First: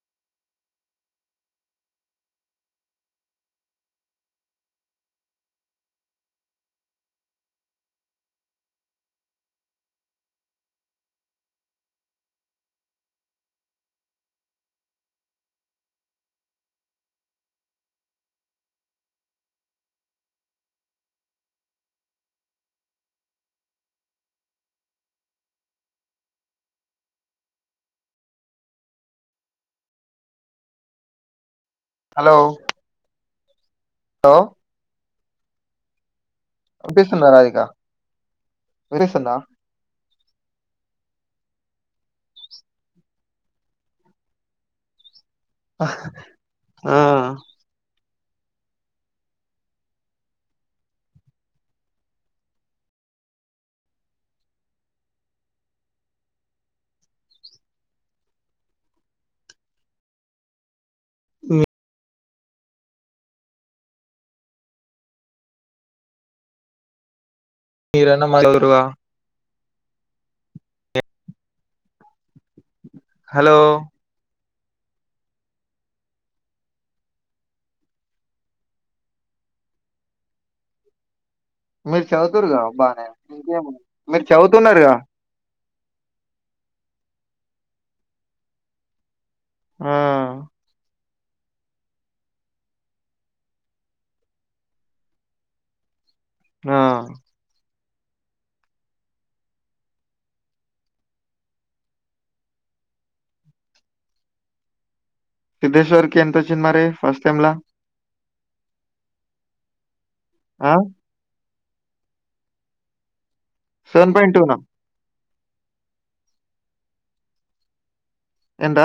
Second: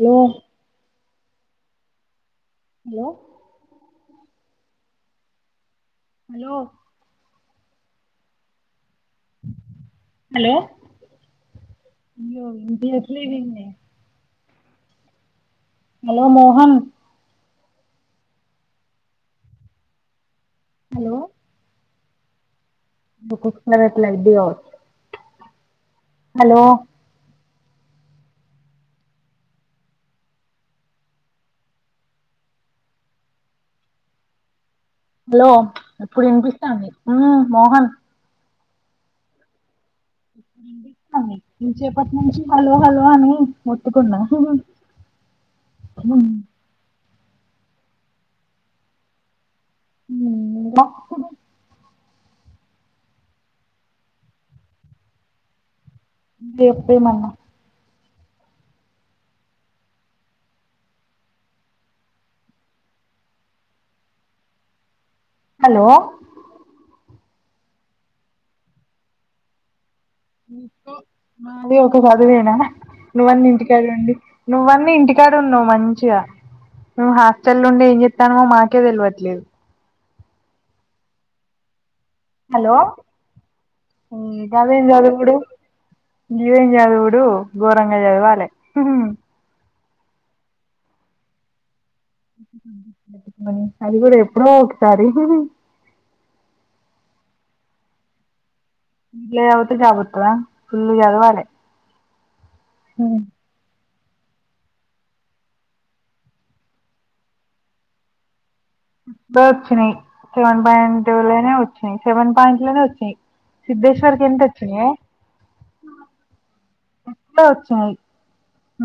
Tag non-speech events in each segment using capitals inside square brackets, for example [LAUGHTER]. Hello hello hello hello వినిపియట్లేదు ఎందే hello Mohan hello ఒక్కొక్కసారి అట్లా అయిద్ది కావచ్చు హలో హలో హలో హలో ఇప్పుడు విన్పిస్తు వినిపిస్తుందా రాధిక వినిపిస్తుందా ఇంచేపటినుంచి హలో హలో అని మొత్తుకున్న అహ్ ఆ [INAUDIBLE] దెప్పియు మన్నా మీ హలో మీరన్న మాట్లాడుదురుగా మాది ఒక చదివేనా, హలో నువ్వన్నింటిడుండీ నువ్వన్న ఇంటికాడున్నవ్ మంచిగా. మేం హాస్టలుండి ఏం చెత్తానమో మాకే తెల్వట్లేదు. మీర్ చదువుతూ హలో గదేం చదువుతున్నారుగా చదువుడు గిదేం చదువుడు ఘోరంగ చదవాలే. ఆ అది గుడ ఎప్పుడో ఒకసారి ఆ ఇట్లా చదివితే జాబ్ వత్తదా, ఫుల్లు చదవాలే ఉమ్ సిద్దేశ్వర్కి ఎంతొచ్చింది మరి ఫస్ట్ సెమ్ల? ప్పుడే వచ్చినయి, సెవెన్ ఆ పాయింట్ టూ లోనే వచ్చినయి, సెవెన్ పాయింట్ లోనే వచ్చాయి. సెవెన్ సిద్ధేశ్వర్కి పాయింట్ ఎంత టూ నా వచ్చినయే ఎక్కువే వచ్చాయి. ఎంత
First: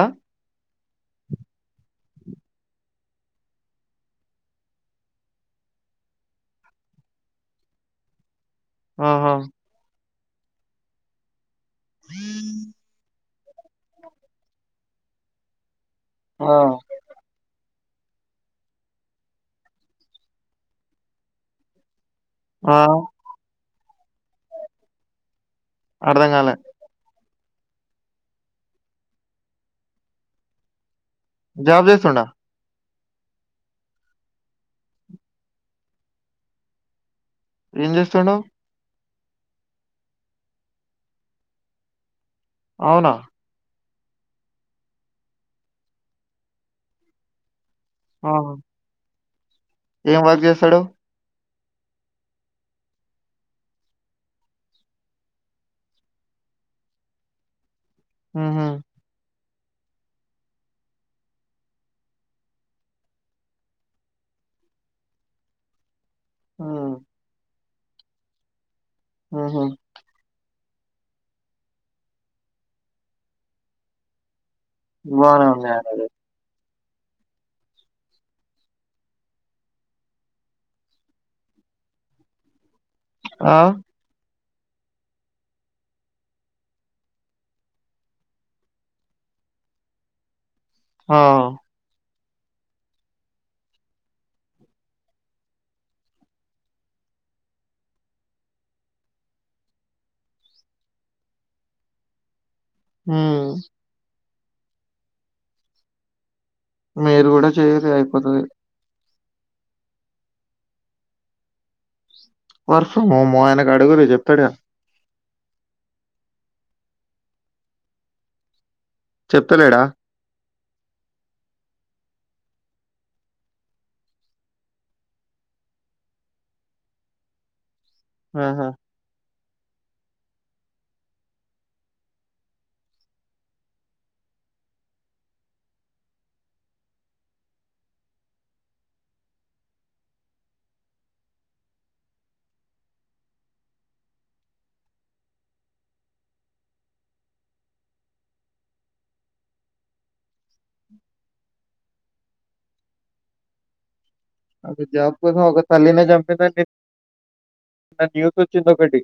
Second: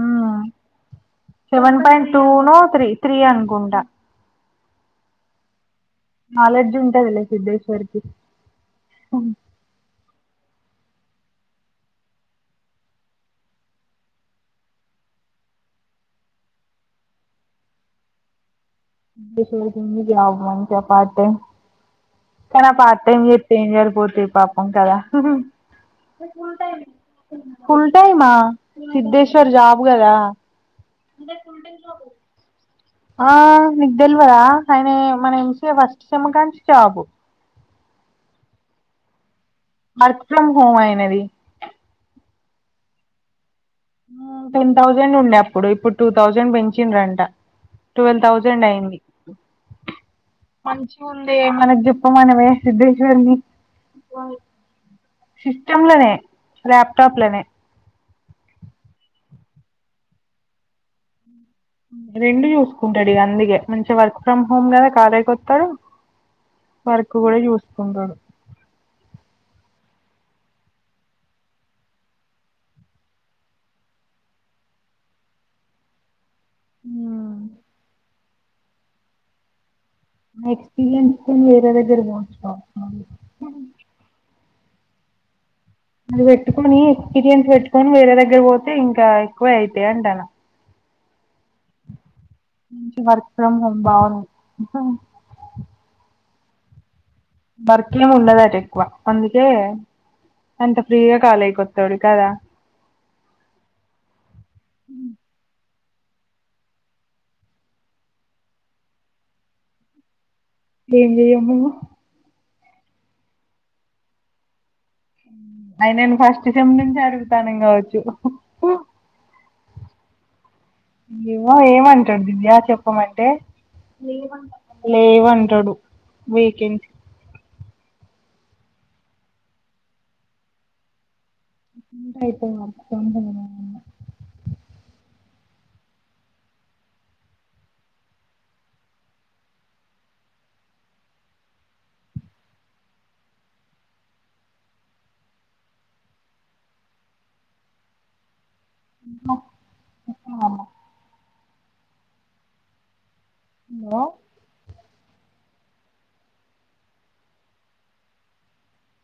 seven point two no, three three అనుకుంటా. నాలెడ్జ్ ఉంటది లే సిద్దేశ్వర్ కి ఆహ హ ఆ కనా ఆ పార్ట్ టైం చేత్ ఏం సరిపోతయ్, పాపం కదా అర్ధం కాలే ఫుల్ టైమా సిద్దేశ్వర్ జాబ్ కదా జాబ్ చేస్తుండా? ఆ నీక్ తెల్వదా ఆయనే మన M C A first sem కన్నించి జాబు. ఏం చేస్తుండు? వర్క్ ఫ్రమ్ హోమ్ అయినది. అవునా ఉమ్ టెన్ థౌజండ్ ఉండే అప్పుడు, ఇప్పుడు టూ థౌజండ్ పెంచిండ్రంట. ట్వల్వ్ ఆ థౌజండ్ అయింది, ఏం వర్క్ చేస్తాడు మంచి ముందే మనక్ చెప్ప మనవే సిధేశ్వర్ని సిస్టమ్ లనే, ల్యాప్టాప్ లనే ఉహు రెండు చూసుకుంటడు ఇగ అందుకే, మంచిగ వర్క్ ఫ్రమ్ హోమ్ కదా కాలేజ్ కొత్తడు. ఉ వర్కు గుడ జుస్కుంటడు ఉహు బాగుంది ఆయనకి ఉమ్ నా ఎక్స్పీరియన్స్ నేను వేరే దగ్గర పో [UNINTELLIGIBLE] ఆ అది పెట్టుకొని ఎక్స్పీరియన్స్ పెట్టుకొనీ వేరే దగ్గర పోతే ఇంకా, ఎక్కువే అయితయి అంటాన్న. ఆ ఈ వర్క్ ఫ్రమ్ హోమ్ బావు వర్క్ ఏం ఉండదట ఎక్వ అందుకే అంత ఫ్రీగా కాలేకి ఒత్తాడు కదా హమ్ మీరు గుడ చెయ్యూరి అయిపోతది ఏం జెయ్యం మేము వర్క్ ఫ్రం హోము ఆయినక్ అడుగుర్రి జెప్తడ్ఏమో ఆయినాన్ ఫస్ట్ సెమ్ నుంచి అడుగుతున్నాం గావచ్చు చెప్తలేడా ఏమో ఏమంటడు దివ్య చెప్పమంటే లేవంటడు వీకెన్సీ ఆహా అయిపోయింద తొందరన [INAUDIBLE] లో అదే జాబ్కోసం ఒక తల్లినే జంపిర్రంటే నాక్ యూత్ అచ్చింది ఒక్కటి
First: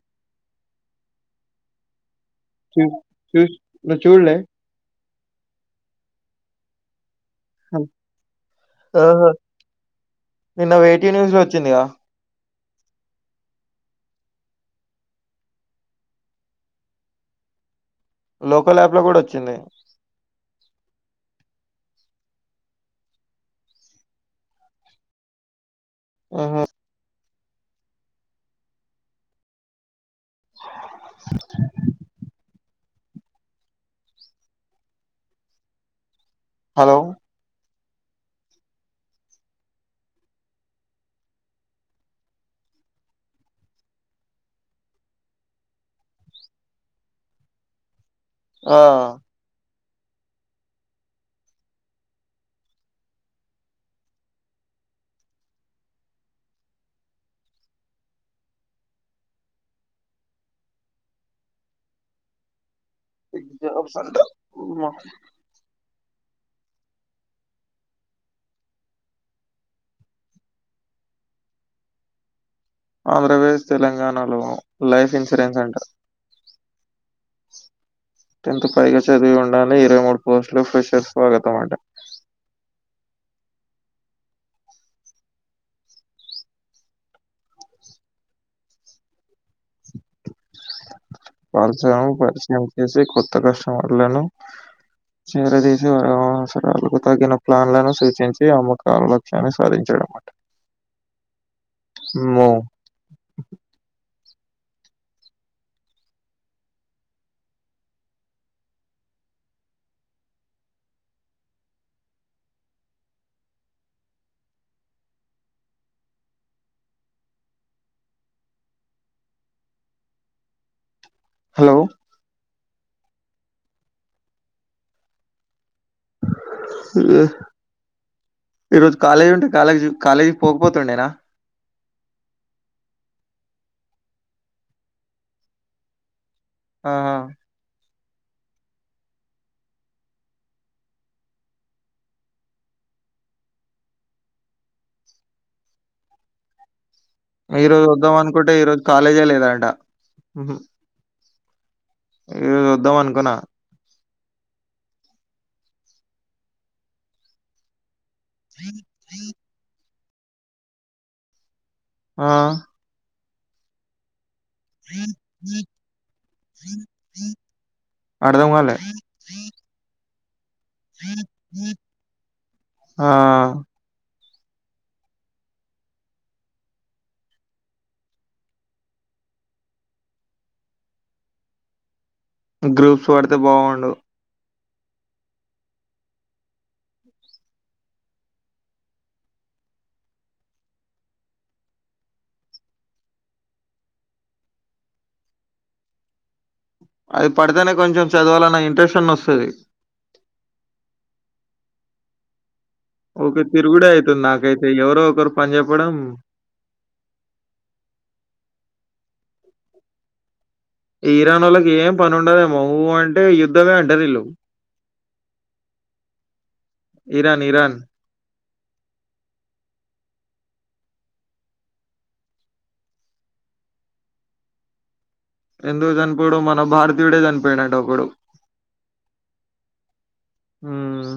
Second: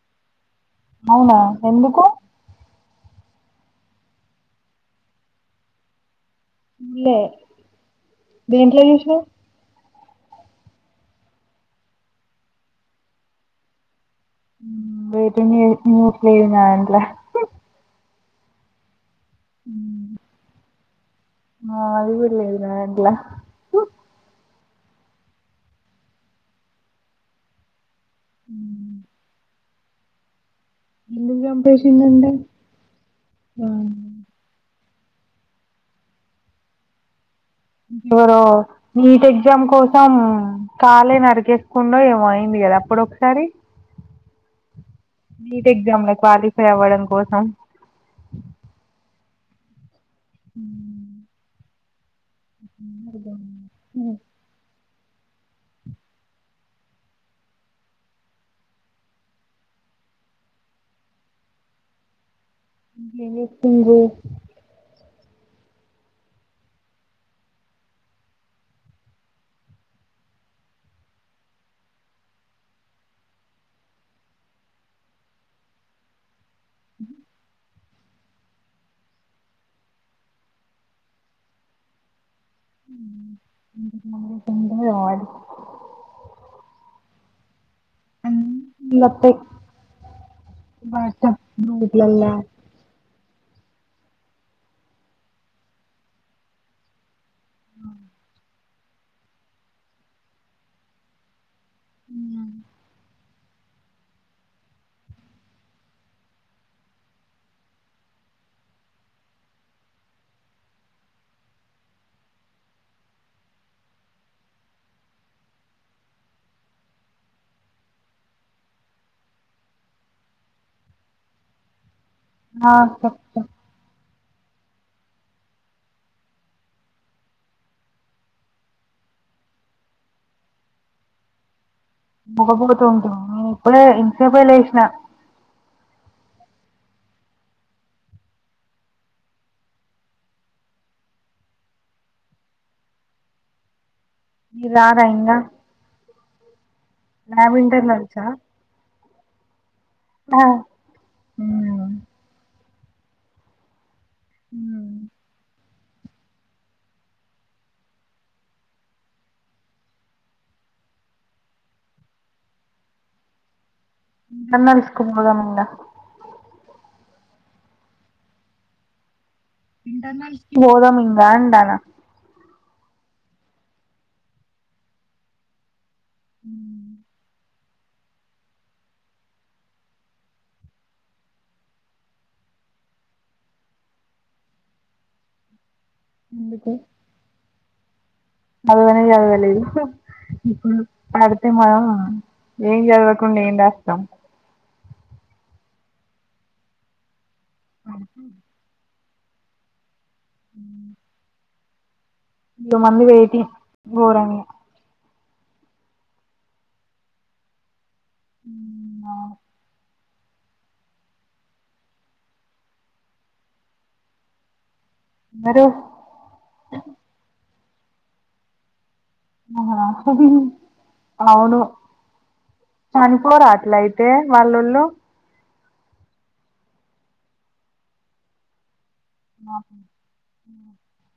అవునా ఎందుకు చూ చూస్ నువ్ చూల్లే ల్లే హబ్ హా నిన్న వేటీ న్యూస్లో ఒచ్చిందిగా వేటి న్యూ న్యూట్ లేద్ నాదాంట్లా లోకల్ అప్ల గూడా ఒచ్చింది ఆ అదిగుడ్ లేదు నాదాంట్లా ఉహు హు ఎందుకు జంపేసిందండే హా హలో ఎవరో నీట్ ఎగ్జామ్ కోసం కాలే నర్కేకుండో ఏమో అయింది గదా అప్పుడు ఒక్ సారి నీట్ ఎగ్జామ్ల క్వాలిఫై అవ్వడం కోసం ఆ [INAUDIBLE] ఏం ఇయ్యాలప్ చేస్తుండ్రు సండా ఉమ్మ ఆంధ్రపదేశ్ తెలంగాణలో లైఫ్ ఇన్సూరెన్స్ అంట్ర [INAUDIBLE] టెన్త్ పైగా చదివి ఉండలీ ఇరవై మూడు పోస్ట్ లో ఫ్రెషర్ స్వాగతం అమాట హు [UNINTELLIGIBLE] ఆడు హు ఫుల్ అత్తయ్ వాటర్ బాటిల్లల్లా చేసే కొత్త కస్టమర్లలో చీర తీసి అవసరాలకు తగిన ప్లాన్లను సూచించి అమ్మకాల లక్ష్యాన్ని సాధించాడు అన్మాట మో హలో ఆ అక్క ఏ ఈ రోజు కాలేజీ ఉంటే కాలేజ్ కాలేజీ పోకపోతుండేనా పోకపోతుంటిని నేను ఇప్పుడే ఇంతసేపే లేసిన ఆ మీరు రారా ఇంగా ల్యాబ్ ఈ రోజు వద్దాం ఇంటర్నల్సా అనుకుంటే ఈ రోజు కాలేజే లేదట మ్మ్. ఈ రోజు వద్దాం అనుకున్నా ఉమ్మ్ అ అ ఆ [UNINTELLIGIBLE] తీసుకొని పోదాం ఇంగ అర్ధం కాలే ఇంటర్నెట్కి పోదాం ఇంగా అంటన్న ఆ ఉ గ్రూప్స్ పడితే బాగుండు ఎందుకు చదువనే చదవలేదు ఇప్పుడు పడితే మనం ఏం చదవకుండా ఏం రాస్తాం అది పడితేనే కొంచెం చదవాలన్న ఇంట్రెస్ట్ అన్న వస్తది ఇక మంది ఉకే వెయిటింగ్ తిరుగుడే అవుతుంది ఘోరంగా నాకైతే ఎవరో ఒకరు పని చెెప్పడం [UNINTELLIGIBLE] ఇరాన్ నొళ్ళకి ఏం పని ఉండదేమో ఉ అంటే యుద్ధమే అంటారు వీళ్ళు హరో ఇరాన్ ఇరాన్ అవును చనిపోరా అట్లయితే వాళ్లొళ్ళు ఎందుకు చనిపోడు మన భారతీయుడే చనిపోయిండట ఒక్కడు ఉమ్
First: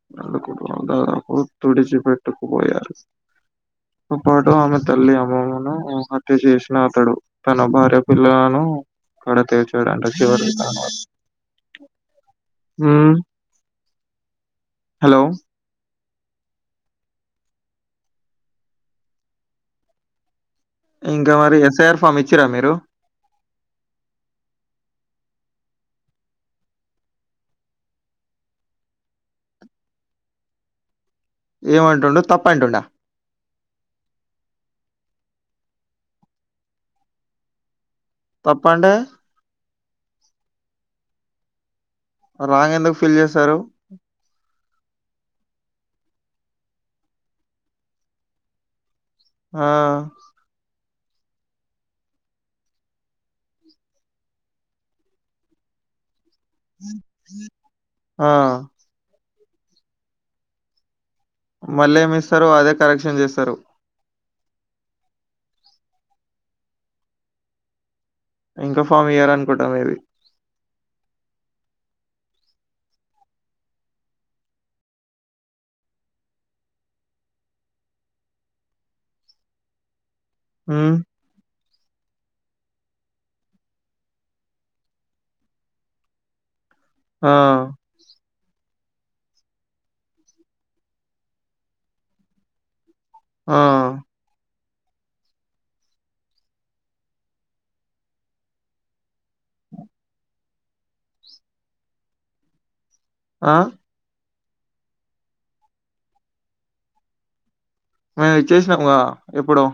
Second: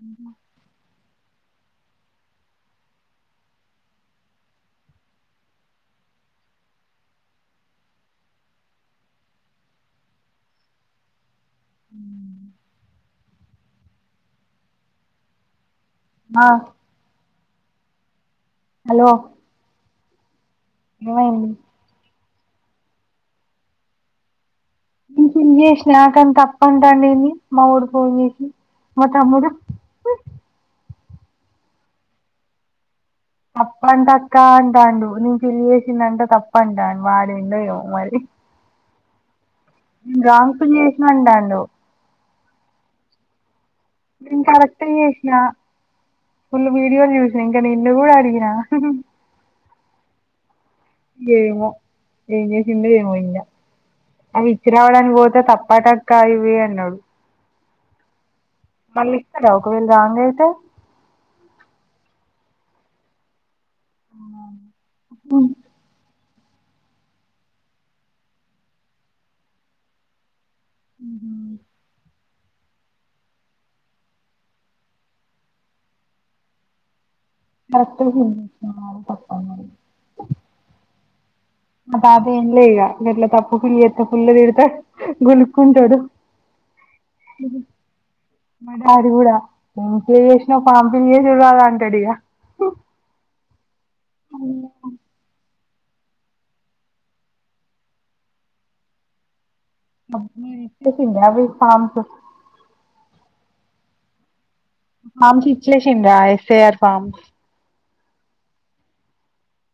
ఉ అందుకు దాదాపు [UNINTELLIGIBLE] పట్టుకుపోయారు తో పాటు ఆమె తల్లి అమ్మమ్మను హత్య చేసిన అతడు తన భార్య పిల్లలను కడ చేర్చాడట చివరి ఉమ్ హలో ఆ హలో ఇంకా ఏమైంది మరి ఎస్ఐఆర్ ఫామ్ ఇచ్చిర్రా మీరు ఫిల్ చేసిన కానీ తప్పంటాండు ఏంది మావోడు ఫోన్ చేసి మా తమ్ముడు ఏమంటుండు తప్పు అంటుండా తప్ప అంటక్క అంటాండు నేను ఫిల్ చేసిందంట తప్పంటాడు వాడు ఏందో ఏమో మరి తప్పంటే రాంగ్ ఫిల్ చేసినవ్ అంటాండు రాంగ్ ఎందుకు ఫీల్ చేశారు నేను కరెక్ట్ ఏ చేసినా ఫుల్ వీడియోలు చూసిన ఇంకా నిన్ను గూడా అడిగిన ఆ ఏమో ఏం చేసిందో ఏమో ఇంగ అవి ఇచ్చి రావడానికి పోతే తప్పటక్క ఇవి అన్నాడు ఆ మళ్ళీ ఇస్తారా ఒకవేళ రాంగయితే మళ్ళ ఏమి ఇస్తారు అదే కరెక్షన్ చేస్తారు హ్మ్ ఇంకొ ఫామ్ ఇయ్యరు అనుకుంటాం మేబీ ఉహు కట్టు హిం నాది తప్పు అన్నది హ్మ్ మా తాత ఎంలే ఇగ ఇట్ల తప్పు ఫిల్ చేస్తే ఫుల్ తిడుతడు గునుక్కుంటడు ఆ! అ మా డాడీ కూడా ఎంసిఏ చేసినవ్ ఫామ్ ఫిల్ చేసుడు రాదా అంటాడు ఇగ ఆ మీరు ఇచ్చేసిండ్రా? అవి ఫార్మ్స్ ఆ ఫామ్స్ ఇచ్లేషిరా ఎస్ఐఆర్ ఫార్మ్ మేము ఇచ్చేసినాము గదా ఎప్పుడో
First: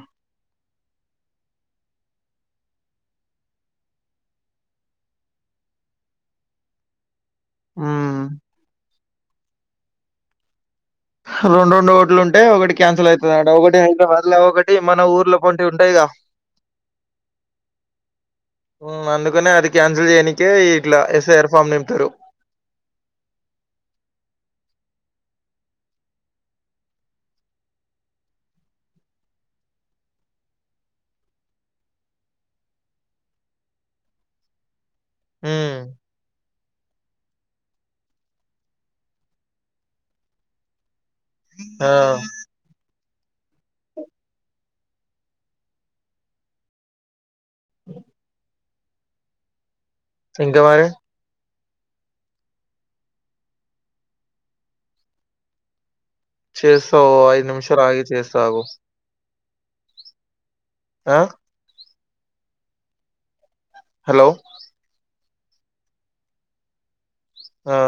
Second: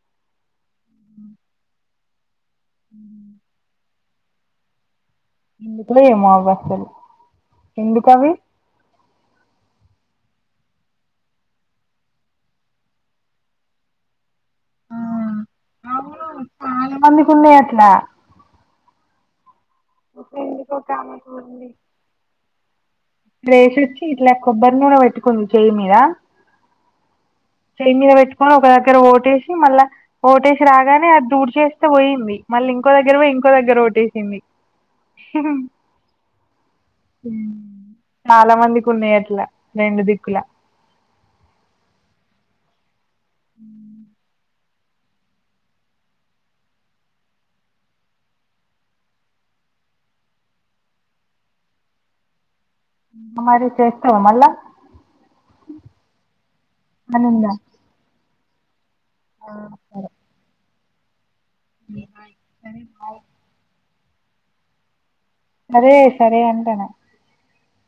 ఉ ఎందుకో ఏమో అసలు ఎందుకు హ్మ్. అవి రెండు రెండు ఓట్లు ఉంటే ఒకటి క్యాన్సిల్ అయితదట ఒకటి హైదరాబాద్ లో ఒకటి ఆ మన ఊర్లో అటువంటి ఉంటాయిగా అవును చాలా మందికీ ఉన్నాయి అట్లా అందుకనే అది క్యాన్సిల్ చేయనికి ఇట్లా ఎస్ఐఆర్ ఫామ్ నింపీరు రేసి వచ్చి ఇట్లా కొబ్బరి నూనె పెట్టుకుంది చెయ్యి మీద చెయి మీద పెట్టుకొని ఒక దగ్గర ఓటేసి మళ్ళా ఓటేసి రాగానే అది తుడు చేస్తే పోయింది మళ్ళీ ఇంకో దగ్గర పోయి ఇంకో దగ్గర ఓటేసింది హ హ్మ్. చాలా మందికి ఉన్నాయి అట్లా రెండు దిక్కులా ఆ అ అ ఇంకా మరి మరి చేసినవ మల్ల చేస్తా ఓ ఐదు నిమిషాలాగి చేస్తాగు ఆ సరే ఆ అ హలో సరే సరే అంటనా ఆ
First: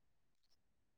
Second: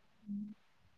అ